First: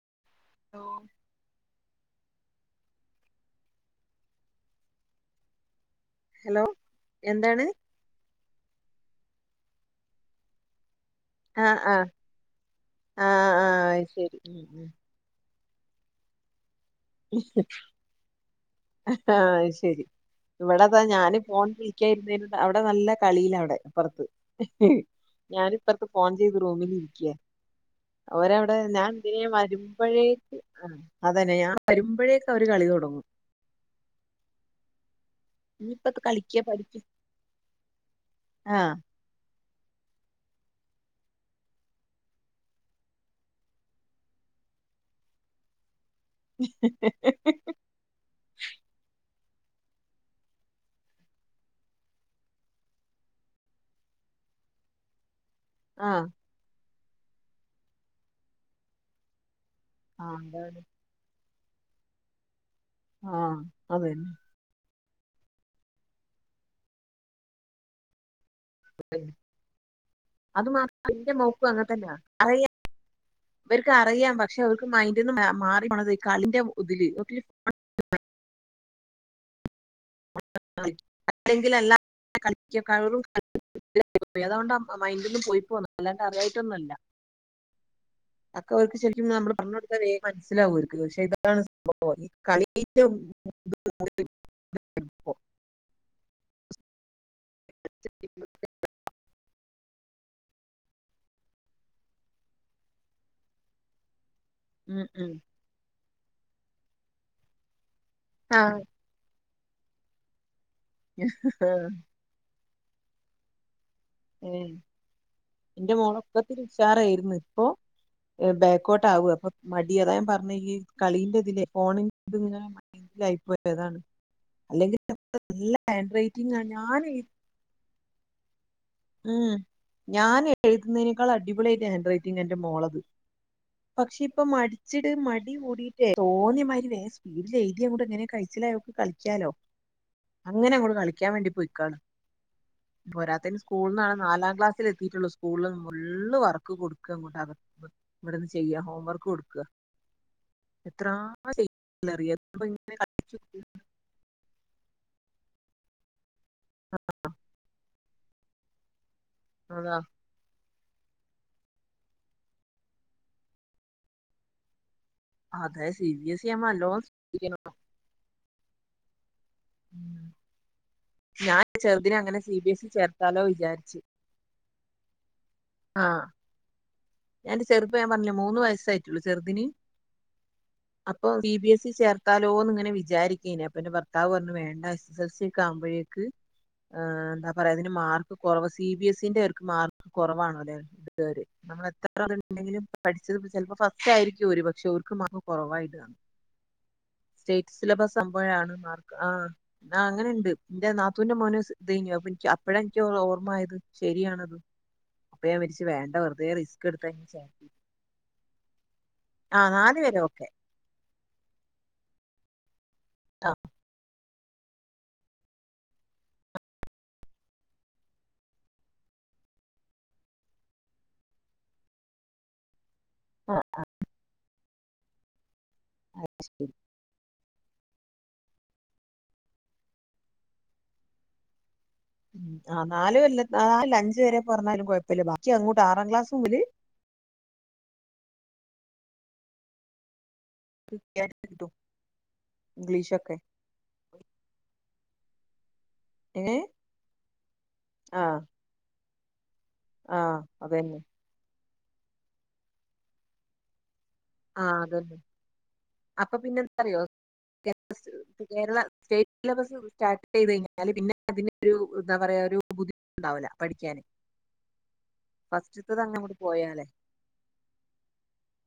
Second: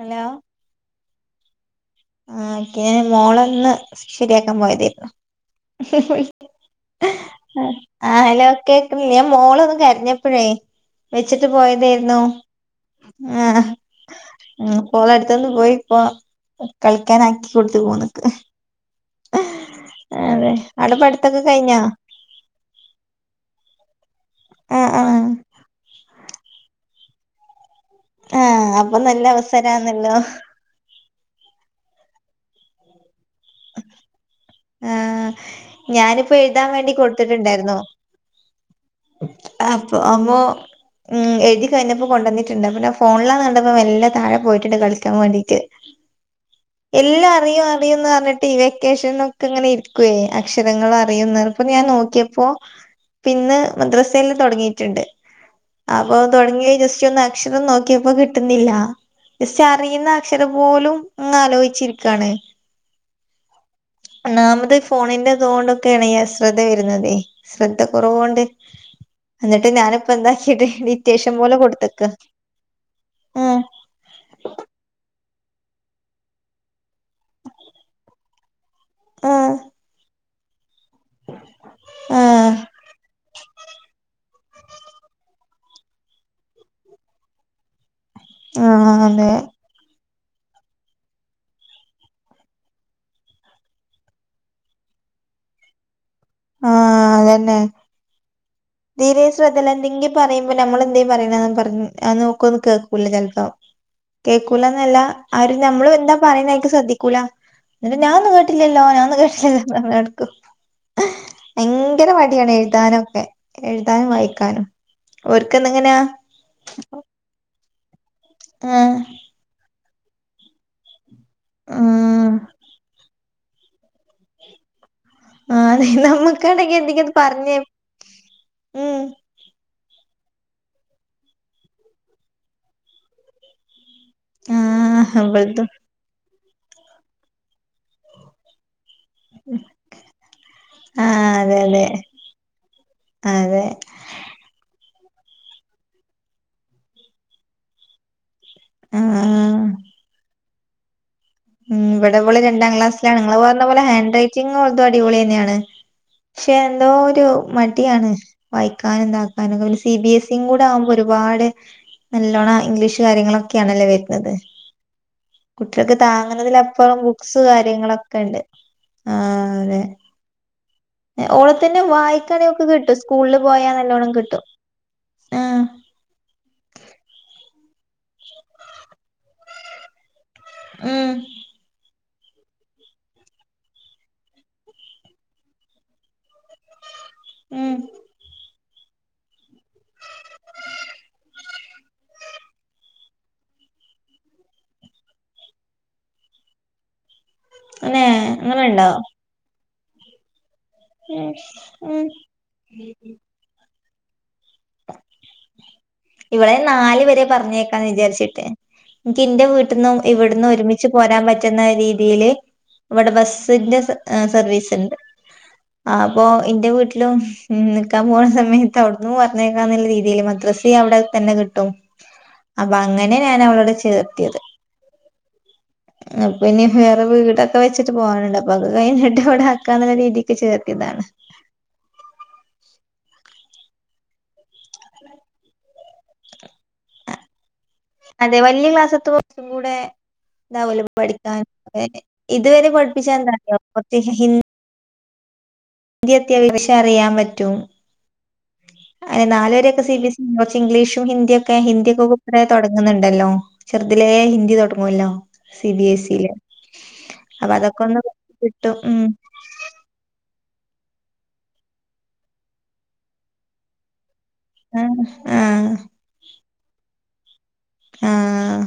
Hello ഓ ആന് മോളൊന്ന് ശരിയാക്കാൻ പോയതായിരുന്നു ഹലോ എന്താണ് ആ ഹലോ കേക്കുന്ന മോളൊന്നും കരിഞ്ഞപ്പോഴേ വെച്ചിട്ട് ആഹ് ആഹ് പോയതായിരുന്നു ആ ആഹ് ആഹ് അത് ശരി ഉം ഉം പോള അടുത്തൊന്ന് പോയി ഇപ്പൊ കളിക്കാന ആാക്കി കൊടുത്ത പോന്നക്ക് ആഹ ശരി അവിടെ ഇവിടെതാ പഠിത്തൊക്കെ ഞാനും പോക കഴിഞ്ഞോ വിിക്കരുന്ന അവിടെ നല്ല കളിയില അവിടെപ്പറ ആ ആ ഞാനിപ്പറത്തെ ഫോൺ ചെയ്ത് റോമിൽ ഇരിക്കിയ ആ അവരവിടെ അപ്പൊ ഞാൻ നല്ല ഇന്തിന അവസരാന്നല്ലോ വരുമ്പോഴേക്ക് ആ അതന്നെ ഞാൻ വരുമ്പോഴേൊക്കെ അവര് കളി തുടങ്ങും ആഹ ഇനിയിപ്പത് ഞാനിപ്പോ കളിക്ക എഴുതാൻ വേണ്ടി കൊടുത്തിട്ടുണ്ടായിരുന്നോ ആഹ അപ്പൊ അമ്മോ ഉം എഴുതി കഴിഞ്ഞപ്പോൊ കൊണ്ടുവന്നിട്ടുണ്ട് പിന്നെ ഫോണിലാന്ന് കണ്ടപ്പോ എല്ലാ താഴെ പോയിട്ടിണ്ട് കളിക്കാൻ വേണ്ടിട്ട് എല്ലാം അറിയും അറിയുംന്ന് പറഞ്ഞിട്ട് ഈ വെക്കേഷൻ അങ്ങനെ ഇരിക്കുവേ അക്ഷരങ്ങൾ അറിയുന്ന അപ്പൊ ഞാൻ നോക്കിയപ്പോ പിന്നെ മദ്രസയില്ൽ തുടങ്ങിയിട്ടുണ്ട് അപ്പോൊ ആഹ് തുടങ്ങിയ ജസ്റ്റ് എനിക്ക് അക്ഷരം നോക്കിയപ്പോ കിട്ടുന്നില്ല ജസ്റ്റ് അറിയുന്ന ആഹ് അക്ഷരം അതാണ് പോലും ആലോച ച്ചിരിക്കാണ് ആഹ നാമത് ഫോണിന്റെതുകൊണ്ടൊക്കെയാണ് ഈ അ ശ്രദ്ധ വരുന്നതേ ശ്രദ്ധ കുറവൊണ്ട് എന്നിട്ട് ഞാനിപ്പോ എന്താക്കിട്ട് അത് മാത്രം എന്റെ ഇത്യാവേഷ്യം പോലെ മോക്കും അങ്ങനെ കൊടുത്തക്ക് തന്നാ അറിയാം ഇവർക്ക് അറിയാം പക്ഷെ അവർക്ക് മൈ മാറി പോണത് ഈ കളിന്റെ ഉതില്ക്ക ആ അല്ലങ്കിൽ എല്ലാ ആ കളിക്ക [unintelligible] അതൊണ്ട് മൈന്റന്നും പോയി പോന്ന അല്ലാണ്ട് അറിയായിട്ടൊന്നുവല്ല ആ ഒക്കെ അവർക്ക് ശരിക്കും അതെ നമ്മള് പറഞ്ഞ് കൊടത്ത വേ മനസ്സിലാവൊര്ക്ക് പക്ഷെ ഇതാണ് സംഭവം ഈ കളിൻ്റെ ഫ്ല ആഹ് അതെന്നെ തീരെ ശ്രദ്ധല്ല എന്തെങ്കിം പറയുമ്പോ നമ്മൾ എന്തെങ്കും പറയണ പറ അത് നോക്കോന്ന് കേൾക്കൂല ചൽപം കേൾക്കൂലന്നല്ല ഉം ഉം. ആര് നമ്മളും എന്താ പറയുന്ന എനിക്ക് ശ്രദ്ധിക്കൂല എന്നിട്ട് ഞാനൊന്ന് ആ കേട്ടില്ലല്ലോ ഞാന്ന് കേട്ടില്ലല്ലോ എടുക്കും ആഹ് [unintelligible] ഒക്കെ എഴ് ഏ എന്റെ മോളൊക്കത്തി ഉഷാറായിരുന്നു അപ്പൊ ആഹ് ബേകോട്ട് ആവു അപ്പൊ മടി അതായ പറഞ്ഞഈ കളീൻറ്റതിലെ ആഹ് ഫോണിങ്ങനെ മൈൻഡിലായി പോയതാണ് അല്ലെങ്കി ആ അതെ നമ്മുക്കാണങ്കി എന്തെങ്കിത് എഴുതി- പറഞ്ഞേ ഉം. ഞാൻ എഴുതുന്നതിനേക്കാൾ അടിപൊളിയായിട്ട് ഹാൻഡ് റൈറ്റിംഗ എന്റെ മോളത് പക്ഷെ ഇപ്പ മടിച്ചിട്ട ആഹ് മടി ഇവൾതും കൂടിട്ടേ തോന്നിയമാരി വേ സ്പീഡിൽ എഴുതിയ കൂടെ എങ്ങനെ കഴിച്ചിലോക്ക് കളിക്കാലോ അങ്ങനെ അങ്ങോട് ആഹ് കളിക്കാൻ വേണ്ടി അതെ അതെ പോയിക്കാണ് പോരാത്തേന് അതെ നാലാം ക്ലാസ്സൽ എത്തീട്ടുള്ളൂ സ്കൂൾല് ഫുള്ള് വർക്ക് കൊടുക്ക [unintelligible] ഇവിടെന്ന് ചെയ്യ ഹോംവർക്ക് കൊടുക്ക ആഹ് എത്രാ ഉം ഇവടെവള് രണ്ടാം ക്ലാസ്സിലാണ് നിങ്ങള് പറഞ്ഞ പോലെ ഹാൻഡ്ററ്റിങ് ഉള്ളതും അടിപൊളി തന്നെയാണ് പക്ഷെ എന്തോ ഒരു മടിയാണ് വായിക്കാനും ഇതാക്കാനും ഒക്കെ സി അതാ ബി എസ് ഇ കൂടെ ആവുമ്പോ ഒരുപാട് നല്ലോണം ഇംഗ്ലീഷ് കാര്യങ്ങളൊക്കെയാണല്ലേ വരുന്നത് അതെ സി ബി എസ് ഇ താങ്ങുന്നതില ആവുമ്പോ അപ്പഴും നല്ലോണം ബുക്സ് ശ്രദ്ധിക്കണം കാര്യങ്ങളൊക്കെണ്ട് ആ അതെ ഓള ഞാൻ തന്നെ ചെറുതിനെ അങ്ങനെ വായിക്കാണെ സി ഒക്ക് ബി എസ് ഇ കിട്ടും സ്കൂളിൽ ചേർത്താലോ പോയാ വിചാരിച്ച് നല്ലോണം കിട്ടും ആ ആഹ് ഞാൻന്റെ ചെറുപ്പ ഞാൻ പറഞ്ഞേ മൂന്ന് വയസായിട്ടുള്ളൂ ചെറുതിന് ഉം അപ്പൊ സി ബി എസ് ഇ ചേർ ഭർത്താലോന്ന് ഇങ്ങനെ വിചാരിക്കേനെ അപ്പൊ എന്റെ ഭർത്താവ് പറഞ്ഞു വേണ്ട എസ് എസ് എൽ സ ഒക്ക ആവുമ്പോഴേക്ക് ഏ എന്താ പറയയാ ഉം അതിന് മാർക്ക് കുറവ് സി ബി എസ് ഇന്റെ അവർക്ക് മാർക്ക് കുറവാണ അല്ലെ ഇ നമ്മത്ര ണ്ടെങ്കിലും പഠിച്ചത് ചിലപ്പോ ഫസ്റ്റ് ആയിരിക്കുംര് പക്ഷെ അവർക്കും അങ് കുറവായിട്ട് തന്നു ഉഫ്ഫ്യ സ്റ്റേറ്റ് സിലബസ് ആമ്പോഴാണ് മാർക്ക് ആ ആ അങ്ങനെണ്ട് എന്റെ ഉം നാത്തൂവിന്റെ മോന് സ് ഉം ഇതേഞ്ഞു അ എനി അപ്പഴ എനിക്ക്ഓർമ്മയത് ശെരിയാണത് അപ്പൊ ഞാൻ വച്ച് വേണ്ട വെറുതെ ഇവളെ റിസ് നാല് വരെ പർഞ്ഞേക്കാന്ന് വിചാരിച്ചിട്ട് എനിക്ക് എന്റെ ആ വീട്ടന്നും നാല് വരെ ഓക്കെ ഇവിടന്ന് ഒരുമിച്ച് പോരാൻ പറ്റുന്ന രീതീല് ഇവിടെ ആ ബസ്സിന്റെ സ ഏ സർവീസ് ഇണ്ട് അപ്പൊ ഇന്റെ വീട്ട്ലും നിക്കാൻ പോണ സമയത്ത് അവിട്ന്ന് പോവാ ക്ക രീതിൽ മദ്രസ അവിടെ തന്നെ കിട്ടും അപ്പാ ങ്ങനെ ഞാൻ ആ അവളവ്ടെ ചേർത്തിയത് അപ്പൊ ശരി ഇനി വേറെ വീടൊ ഒക്ക വെച്ചിട്ട് പോകാനുണ്ട് അപ്പൊ അത് കഴിഞ്ഞിട്ട് ഇവിടെ ആക്കാന്നുള്ള രീതിക്ക് ചേർത്തിതാണ് ഉം ആ നാല് കൊൽ ആ നാലല്ല അഞ്ച് വരെ പർഞ്ഞാലും കുഴപ്പല്ല ബാക്കി അങ്ങോട്ട് ആറാം ക്ലാസ്സും മുല് അതെ വല്ല്യ ക്ലാസ്സത്ത് കൊർച്ചും കൂടെ ഐതാവോലൊ കൃത്യായിട്ട് പഠിക്കാൻ കിട്ടും ഇതുവരെ പഠിപ്പിച്ചാ ഇംഗ്ലീഷൊക്കെ എന്താറിയോ കൊർച്ച് ഹി ഇന്ത്യത്യാം ഏ അറിയാൻ പറ്റും ആഹ് അ നാലര സി ആഹ് ബിച്ച് അതന്നെ ഇംഗ്ലീഷും ഹിന്ദിയ ഒക്കെ ഹിന്ദി ഒക്കെ കു തുടങ്ങുന്നുണ്ടല്ലോ ചെറ അതിലെ ഹിന്ദി ആഹ് തുൊടങ്ങല്ലോ അതന്നെ സി ബി എസ് ഇയില് അപ്പൊ പിന്നെ എന്താറിയോ കേരള സ്റ്റേറ്റ് സബ സ്റ്റാർ ചെയ്ത് കഴിഞ്ഞാല് പിന്നെ അതി ഒരു എന്താ പറയാ ഒരു ബുദ്ധിമുട്ട്ുണ്ടാവില്ല പഠിക്കാന് ആഹ ആഹ ഫസ്റ്റ്ത്തത് അങ്ങ് അങ്ങോട്ട് പോയാലേ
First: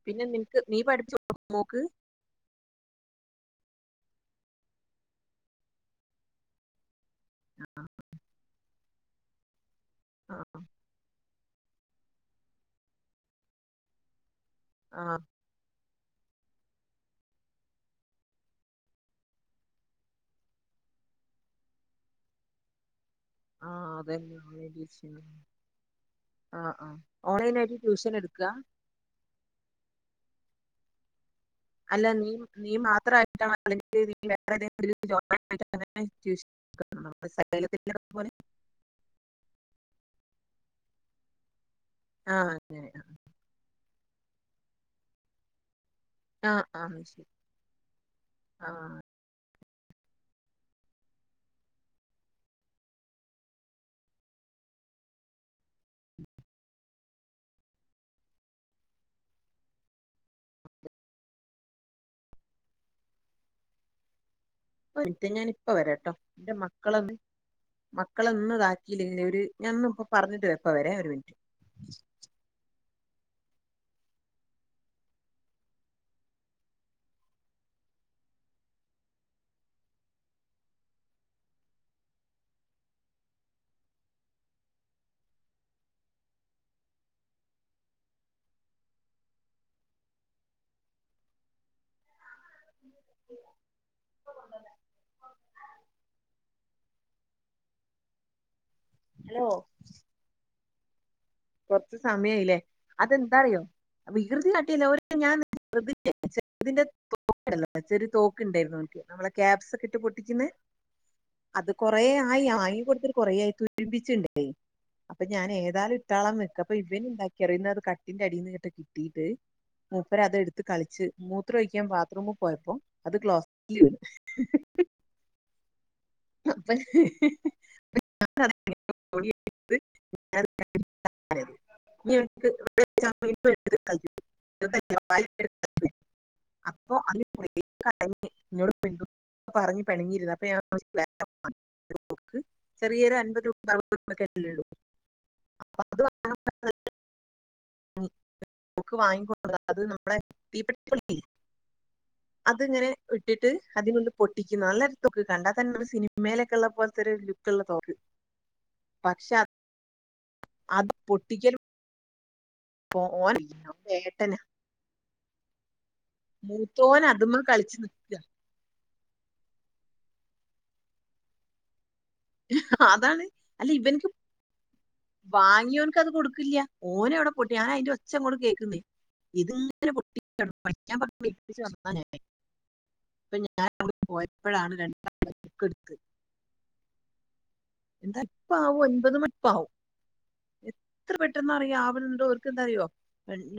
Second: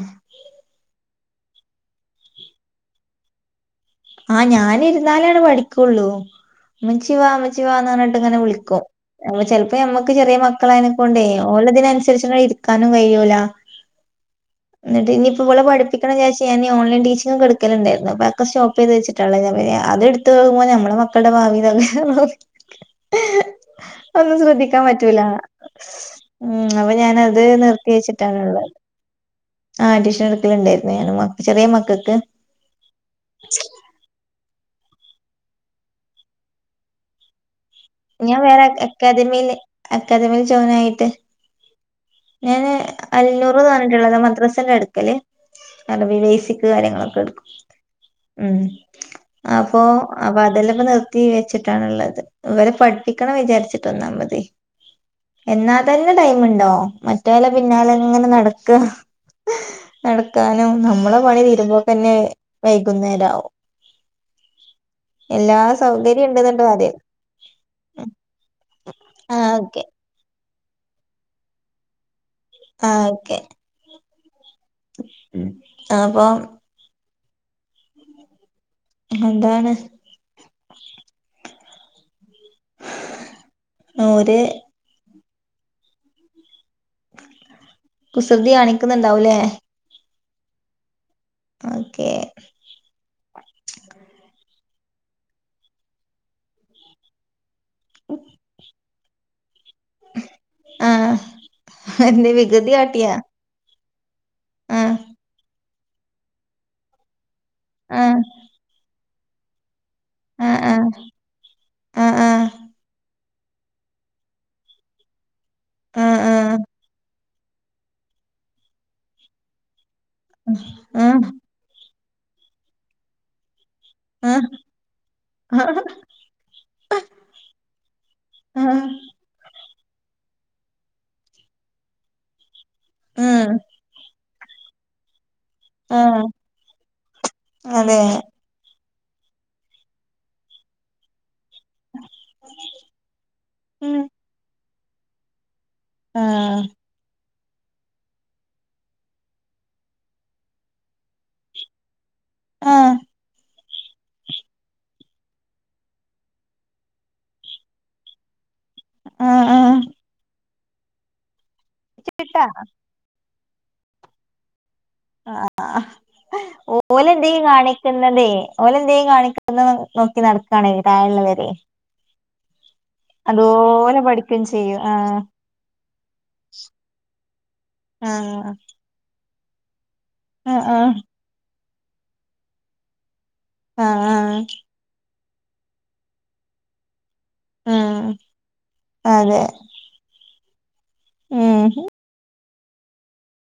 പിന്നെ നി പഠിച്ച നോക്ക് ആഹ് ഞാന ഇരുന്നാലോണ് പഠിക്കുള്ളൂ അമ്മച്ചിവാ അമ്മച്ചിവാന്ന് പറഞ്ഞിട്ട് ഇങ്ങനെ വിളിക്കും അപ്പ ചിലപ്പോ ഞമ്മക്ക് ചെറിയ ആഹ് മക്കളായതിനെക്ക കൊണ്ടേ ഓലതിനനുസരിച്ച് ഇരിക്കാനും കഴിയൂല എന്നിട്ട് ആഹ് ഇനിയിപ്പ ഇളെ പഠിിക്ക വിാാ ഓൺലൈൻ ടീച്ചിും കടുക്കലണ്ടായിരുന്നു അപ്പൊക്കെോ അത് വെച്ചിട്ടുള്ള അത് എടുത്ത്ുമ്പോ മ്മെ മക്കളുടെ ഭാവിയിലൊക്കെ ന ഉ ആഹ് ഒന്നും അതന്നെ ഓൺലൈൻ ശ്രദ്ധിക്കാൻ ട്യൂഷൻ പറ്റൂല ഉ ആഹ് അപ്പൊ ആഹ് ഞാാനത് ഓൺലൈനായിട്ട് നിർത്തി ട്യൂഷൻ എടുക്കാ വെച്ചിട്ടാണുള്ളത് ആഹ് അട്യൂഷൻ എടുക്കലണ്ടായിരുന്നു ഞാനമ്മ അല്ല നീ നീ മാത്രട്ട അല്ലെങ്ക ഞാൻ വേറെ അക്കാദമിയില് അക്കാദമിൽ ജോയിൻ ആയിട്ട് ആ ഞാാന് അങ്ങനെ അഞ്ഞൂറ് തന്നിട്ടുള്ളതോ മദ്രാസിറെ അടുക്കല്േ നല്ല ആ വിവേസിക്ക് ആ കാര്യങ്ങളൊക്കെ ശരി എടുക്കും ഉ ആ ആ അപ്പൊ അപ്പൊ അതെല്ലാംപ്പ നിർത്തി വെച്ചിട്ടാണുള്ളത് ഇവരെ പഠിപ്പിക്കണം വിചാരിച്ചിട്ടൊന്നാ മതി എന്നാ ത തന്നെ ടൈമുണ്ടോ മറ്റോല പിന്നാല എങ്ങനെ നടക്ക നടക്കാനും നമ്മളെ പണി തീരുമ്പോ തന്നെ വൈകുന്നേരവും എനിട്ട ഞാൻ ഇപ്പ വരാട്ടോ സൗകര്യം എന്റെ ഉണ്ട്ന്നുണ്ട് ആദ്യം മക്കളന്ന് മക്കള ഒന്നും ഇതാക്കിയില്ലെങ്കിൽ ഒരു ആഹ് ഓക്കെ ഞാാനന്ന ഇപ്പോൊ പറഞ്ഞിട്ട് വപ്പ വരാ ഒരു മിനിറ്റ് ആഹ ഓക്കെ പ്പൊ എന്താണ് നൂര് കുസൃതി കാണിക്കുന്നുണ്ടാവൂലേ ഓക്കെ [inaudible] ഉ [inaudible] ഹലോ ആഹ കൊറച്ച് സമയയില്ലേ അതെന്താ അറിയോ വികൃതി കാട്ടിയില്ല അവ ആഹ് ഞാൻ ശദ് ശന്റെ ചെറിയ ആഹ് തോക്ക് ഉണ്ടായിരുന്നു നക്ക് നമ്മളക്യാപ് പൊ ആഹ് ആഹ് അത് കൊറ ആയി ആഹ് വങ്ങടു കൊറയായി തുരുമ്പിച്ചുണ്ടേ അപ്പൊ ഞാൻ ഏതാലും കട്ടാളം ആഹ് വെക്ക അപ്പൊ ഇവന ഉണ്ടാക്കി അറിയുന്നത് അ കട്ടിന്റെ അടിൽ നിന്ന് കേട്ട് കിട്ടിയിട്ട് മൂപ്പര അത എടുത്ത് ആഹ് കളിച്ച് ആഹ് മൂത്ര ഒഴിക്കാൻ ബാത്റൂമിൽ പോയപ്പോ അത് ക്ലോസ് ഇ [inaudible] ആഹ് അപ്പ ആഹ് [unintelligible] ക്ക് ആഹ് ആഹ് ഉം [unintelligible] ഇ ആഹ അതെ [unintelligible] പറഞ്ഞ പ പിണങ്ങിരരുന്നു അപ്പൊ ഞാ [unintelligible] ചെറിയരു അൻപത് രൂപ ഉ [unintelligible] ആഹ [unintelligible] ബുക്ക് വാങ്ങി [unintelligible] അത് നമ്മളെ തീപ്പെ [unintelligible] അത്ങ്ങനെ ആഹ് ഇട്ടിട്ട് അതിനൊന്ന് പൊട്ടിക്കുന്നു നല്ലൊരു തൊക്ക് കണ്ടാ തന്നെ നമ്മ സിനിമയിലൊക്കെ ഉള്ള പോലത്തെരു ലുക്ക് ഉള്ള തോക്ക് [inaudible] പക്ഷെ ആഹ് ആഹ് അത് പൊട്ടിക്കലും ചേട്ടാ പോ [unintelligible] ഏട്ടനാ ആഹ് മൂത്തോൻ അതുമ്മ ഓലെന്തേം കളിച്ചു നിക്ക കാണിക്കുന്നതേ ഓലെന്തേം കാണിക്കുന്നത് നോക്കി നട് ക്കാണെ തഴെള്ളവരെ അതാണ് അല്ല അതുപോലെ ഇവനിക്ക് പഠിക്കേം ചെയ്യും ആഹ് വാങ്ങിയോൻക്ക് അത് കൊടുക്കില്ല ഓന് അവിടെ പൊട്ടി ഞാന അയിന്റെ ഒച്ചങ്ങോട്ട് ആഹ് കേൾക്കുന്നേ ഇതൊ [unintelligible] ആഹ് ഏൽപ്പിച്ച് വന്നാ ഞാന് ഇപ്പൊ ഞാൻ ആഹ് അവിടെ ആഹ് ആഹ് പോയപ്പോഴാണ് [unintelligible] എട്ത്ത് ഉം എന്ത അപ്പ ആവും ഒൻപത് മണി അതെ ഇപ്പാവും എത്ര പെട്ടെന്ന് അറിയ ഉം ആവല്ണ്ടോ [unintelligible] എന്താറിയോ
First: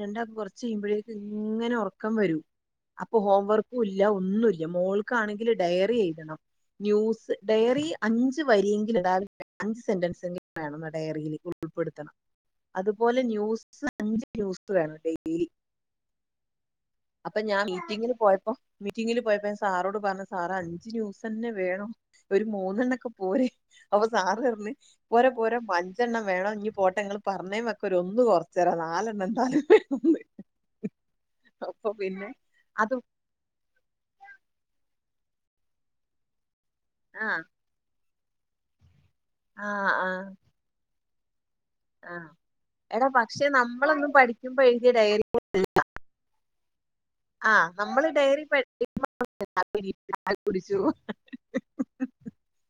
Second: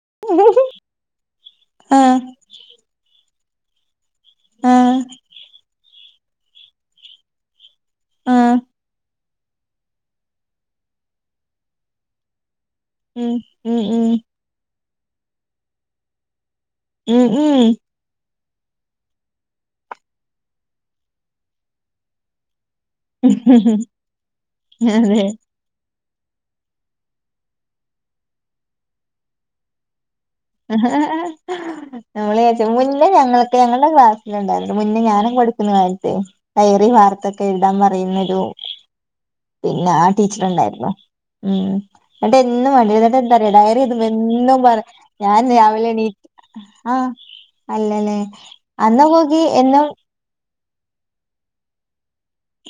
രണ്ടാൾക്കും കൊറച്ച് കയ്യുമ്പോഴേക്ക് ഇങ്ങനെ ഒറക്കം ആഹ് വരൂ അപ്പൊ ഹോം വർക്കുല്ല ഒന്നുല്ല ആഹ് മോൾക്കാണെങ്കിൽ ഡയറി എഴുതണം ന്യൂസ് ഡയറി അഞ്ച് ആഹ് വരിയെങ്കിൽ [unintelligible] അഞ്ച് സെന്റൻസെങ്കിലും വേണംന്നാ ഡയറിയില് ഉൾപ്പെടുത്തണം അതുപോലെ ഉം ഉം ന്യൂസ് അഞ്ച് ന്യൂസ് വേണം ഡെയിലി ഉം ഉം അപ്പൊ ഞാൻ ഉം മീറ്റിങ്ങിന് പോയപ്പം മീറ്റിങ്ങിൽ പോയപ്പോ സാറോട് പറഞ്ഞു സാറെ അഞ്ച് ന്യൂസെന്നെ വേണോ ഒരു മൂന്ന് [unintelligible] ണ്ണൊക്കെ പോരെ അപ്പ സാറ് പറഞ്ഞ് അതെ പോരാ പോര പ അഞ്ചെണ്ണം വേണം ഇഞ്ഞ് പോട്ടെ ങ്ങള് പറഞ്ഞേ വക്കം ഒര് ഒന്ന് കൊറച്ചെരാ നാലെണ്ണം ന്തായാലും വേണംന്ന് അപ്പൊ പിന്നെ നമ്മൾച്ച അത് മുന്നേ ഞങ്ങളൊക്കെ ഞങ്ങളുടെ ക്ലാസ്സിൽ ഉണ്ടായിണ്ട് മുന്നേ ഞാനൊക്കെ പഠിക്കുന്ന കാലത്തെ ഡയറി ആ വാർത്തൊക്കെ എഴുതാൻ പറയുന്നൊരു പിന്നെ ആ ടീച്ചർ ഉണ്ടായിരുന്നു ഉം ആ എന്നിട്ട് എന്നും അടിയാ എടാ ന്നിട്ട് പക്ഷെ എന്താറിയൊ ഡയറിയെഴുതുമ്പ നമ്മളൊന്നും എന്നും പഠിക്കുമ്പോ പറയാ എഴുതിയ ഡയറി ഞാൻ രാവിലെ എ ണീറ്റു ആഹ് ആ നമ്മള് അല്ലല്ലേ ഡയറി അന്നക്കോക്കി എന്ന കുളിച്ചു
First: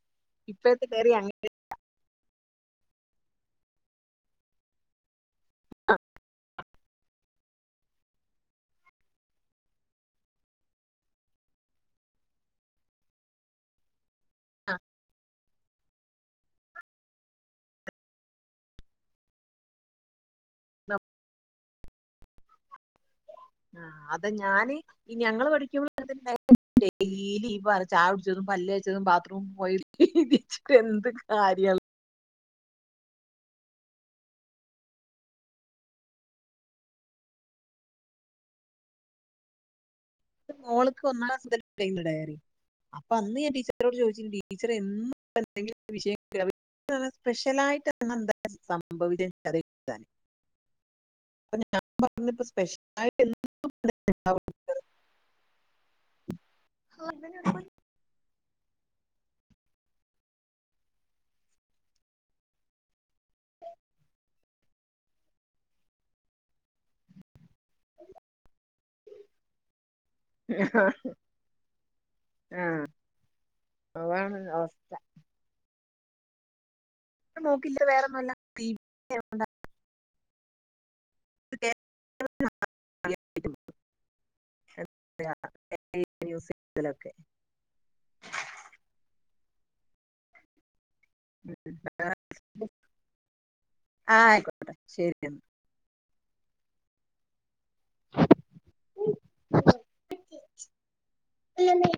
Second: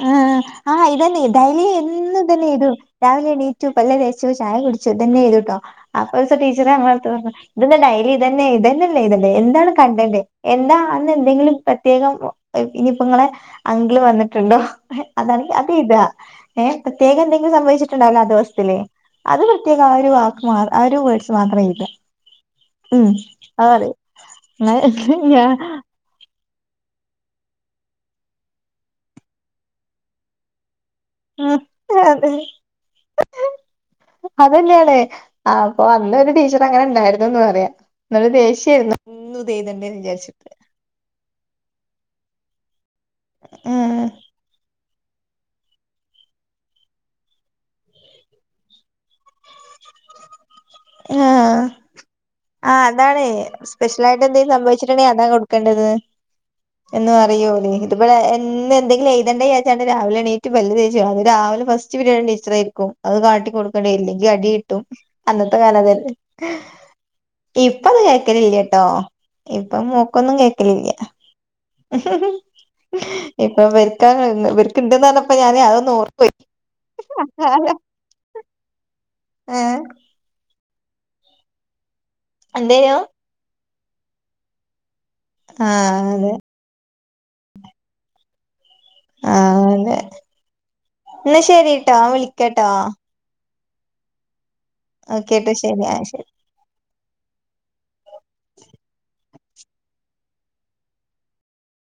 ആഹ് ആഹ് ഇതന്നെ അങ്ങനെ ഡൈലി എന്നു തന്നെ എഴ്തു രാവിലെ എീറ്റു പല്ലേച്ചു ചായ കുടിച്ചുതന്നെഴുതൂട്ടോ അപ്പോരീസം ടീച്ചറ് ഞങ്ങളെട്ത്ത് പറഞ്ഞു ഇതന്ന ഡൈലി ഇതന്നെ ഇതന്നല്ലേ ഇതല്ലെ എന്താണ് കണ്ടെന്റ് എന്താ അന്ന് എന്തെങ്കിലും പ്രത്യേകം ഇനിയിപ്പോ ഇങ്ങളെ അങ്കിള് വന്നിട്ടുണ്ടോ അതാണെങ്കി അ ങ്ങനെഴ്താ ഏ പ്രത്യേകം എന്തെങ്കിലും സംഭവിച്ചിട്ടുണ്ടാവുല്ലോ ആ ദിവസ്സത്തില് അത് പ്രത്യേകം ആ ഒരു വാ ക്ക് ആ ഒരു വേഡ്സ് മാത്രം എഴ്ത ഉം ആ അതറിയും അതാ ഞാന് ഞാ ഞങ്ങള്ൾ പഠിക്കുമ്പ അ ഡെയിലി ഈപറ ചായുട്ച്ചതും പല്ലേച്ചതും ബാത്റൂം പോയതും എന്ത് കാര്യള്ളെ ഉ അതെ ന്നെയാണേ അപ്പൊ അന്ന് ഒരു ടീച്ചർ അങ്ങനെ ഉണ്ടായിരുന്നുന്ന് പറയാ ന്നിട്ട് ദേഷ്യായിരുന്നു എന്നും ഇതെഴ്തെണ്ടേന്ന് ചാരി മോൾക്ക് ഒന്നാംക്ലാസ് മുതൽ [unintelligible] ഡയറി അപ്പൊ അന്ന് ഞാൻ ടീച്ചറോട് ഉം ചോദിച്ചി ടീച്ചറെ എന്നും ഇപ്പൊന്തങ്കിലും വിഷയം കിട്ടാ സ്പെഷ്യലായിട്ട് ഇന്നെന്താ സംഭവിച്ചത് [unintelligible] ആ അപ്പൊ ഞാൻ പറഞ്ഞിപ്പോ ആ അതാണ് സ്പെഷ്യലായിട്ട് സ്പെഷ്യൽ ആയിട്ട് എന്തെങ്കിലും സംഭവിച്ചിട്ടുണ്ടെങ്കിൽ അതാ കൊടുക്കേണ്ടത് എന്നും അറിയൂലെ ഇത് ബടെ എന്നെ എന്തെിങ്കിലും എഴുതണ്ടേ വിചാരിച്ച്ക്കാണ്ട് രാവിലെ എണീറ്റ് പല്ല് തേച് രാവിലെ ഫസ്റ്റ് പിരീഡ് ടീച്ചറ് ആയിരിക്കും അത് കാട്ടി കൊടുക്ക ഇല്ലെങ്കി അടി കിട്ടും അന്ന് ഇപ്പ ഞാനതല്ലേ ഇപ്പ അത് കേൾക്കലില്ലട്ടോ ഇപ്പം മൂ ഒന്നും കേക്കലില്ല ഇപ്പ വെക്കാ അതാണ് അവസ്ഥ ഇവര്ക് ഇണ്ട്ന്ന റിഞ്ഞപ്പോ ഞാന് അതൊന്ന് ഓർ നോക്കില്ല വേറെ ഒന്നും അല്ല എവിടെ ഏഹ് [unintelligible] എന്തേയ്നു [unintelligible] ആഹ് അതെ യൂസെയ്യലൊക്കെ [unintelligible] ആ അതെ ഇന്നാ ശരിട്ടോ വിളിക്കട്ടോ ആഹ് അയ്ക്കോ ആ കേട്ട ശരി ആ ശരി [unintelligible]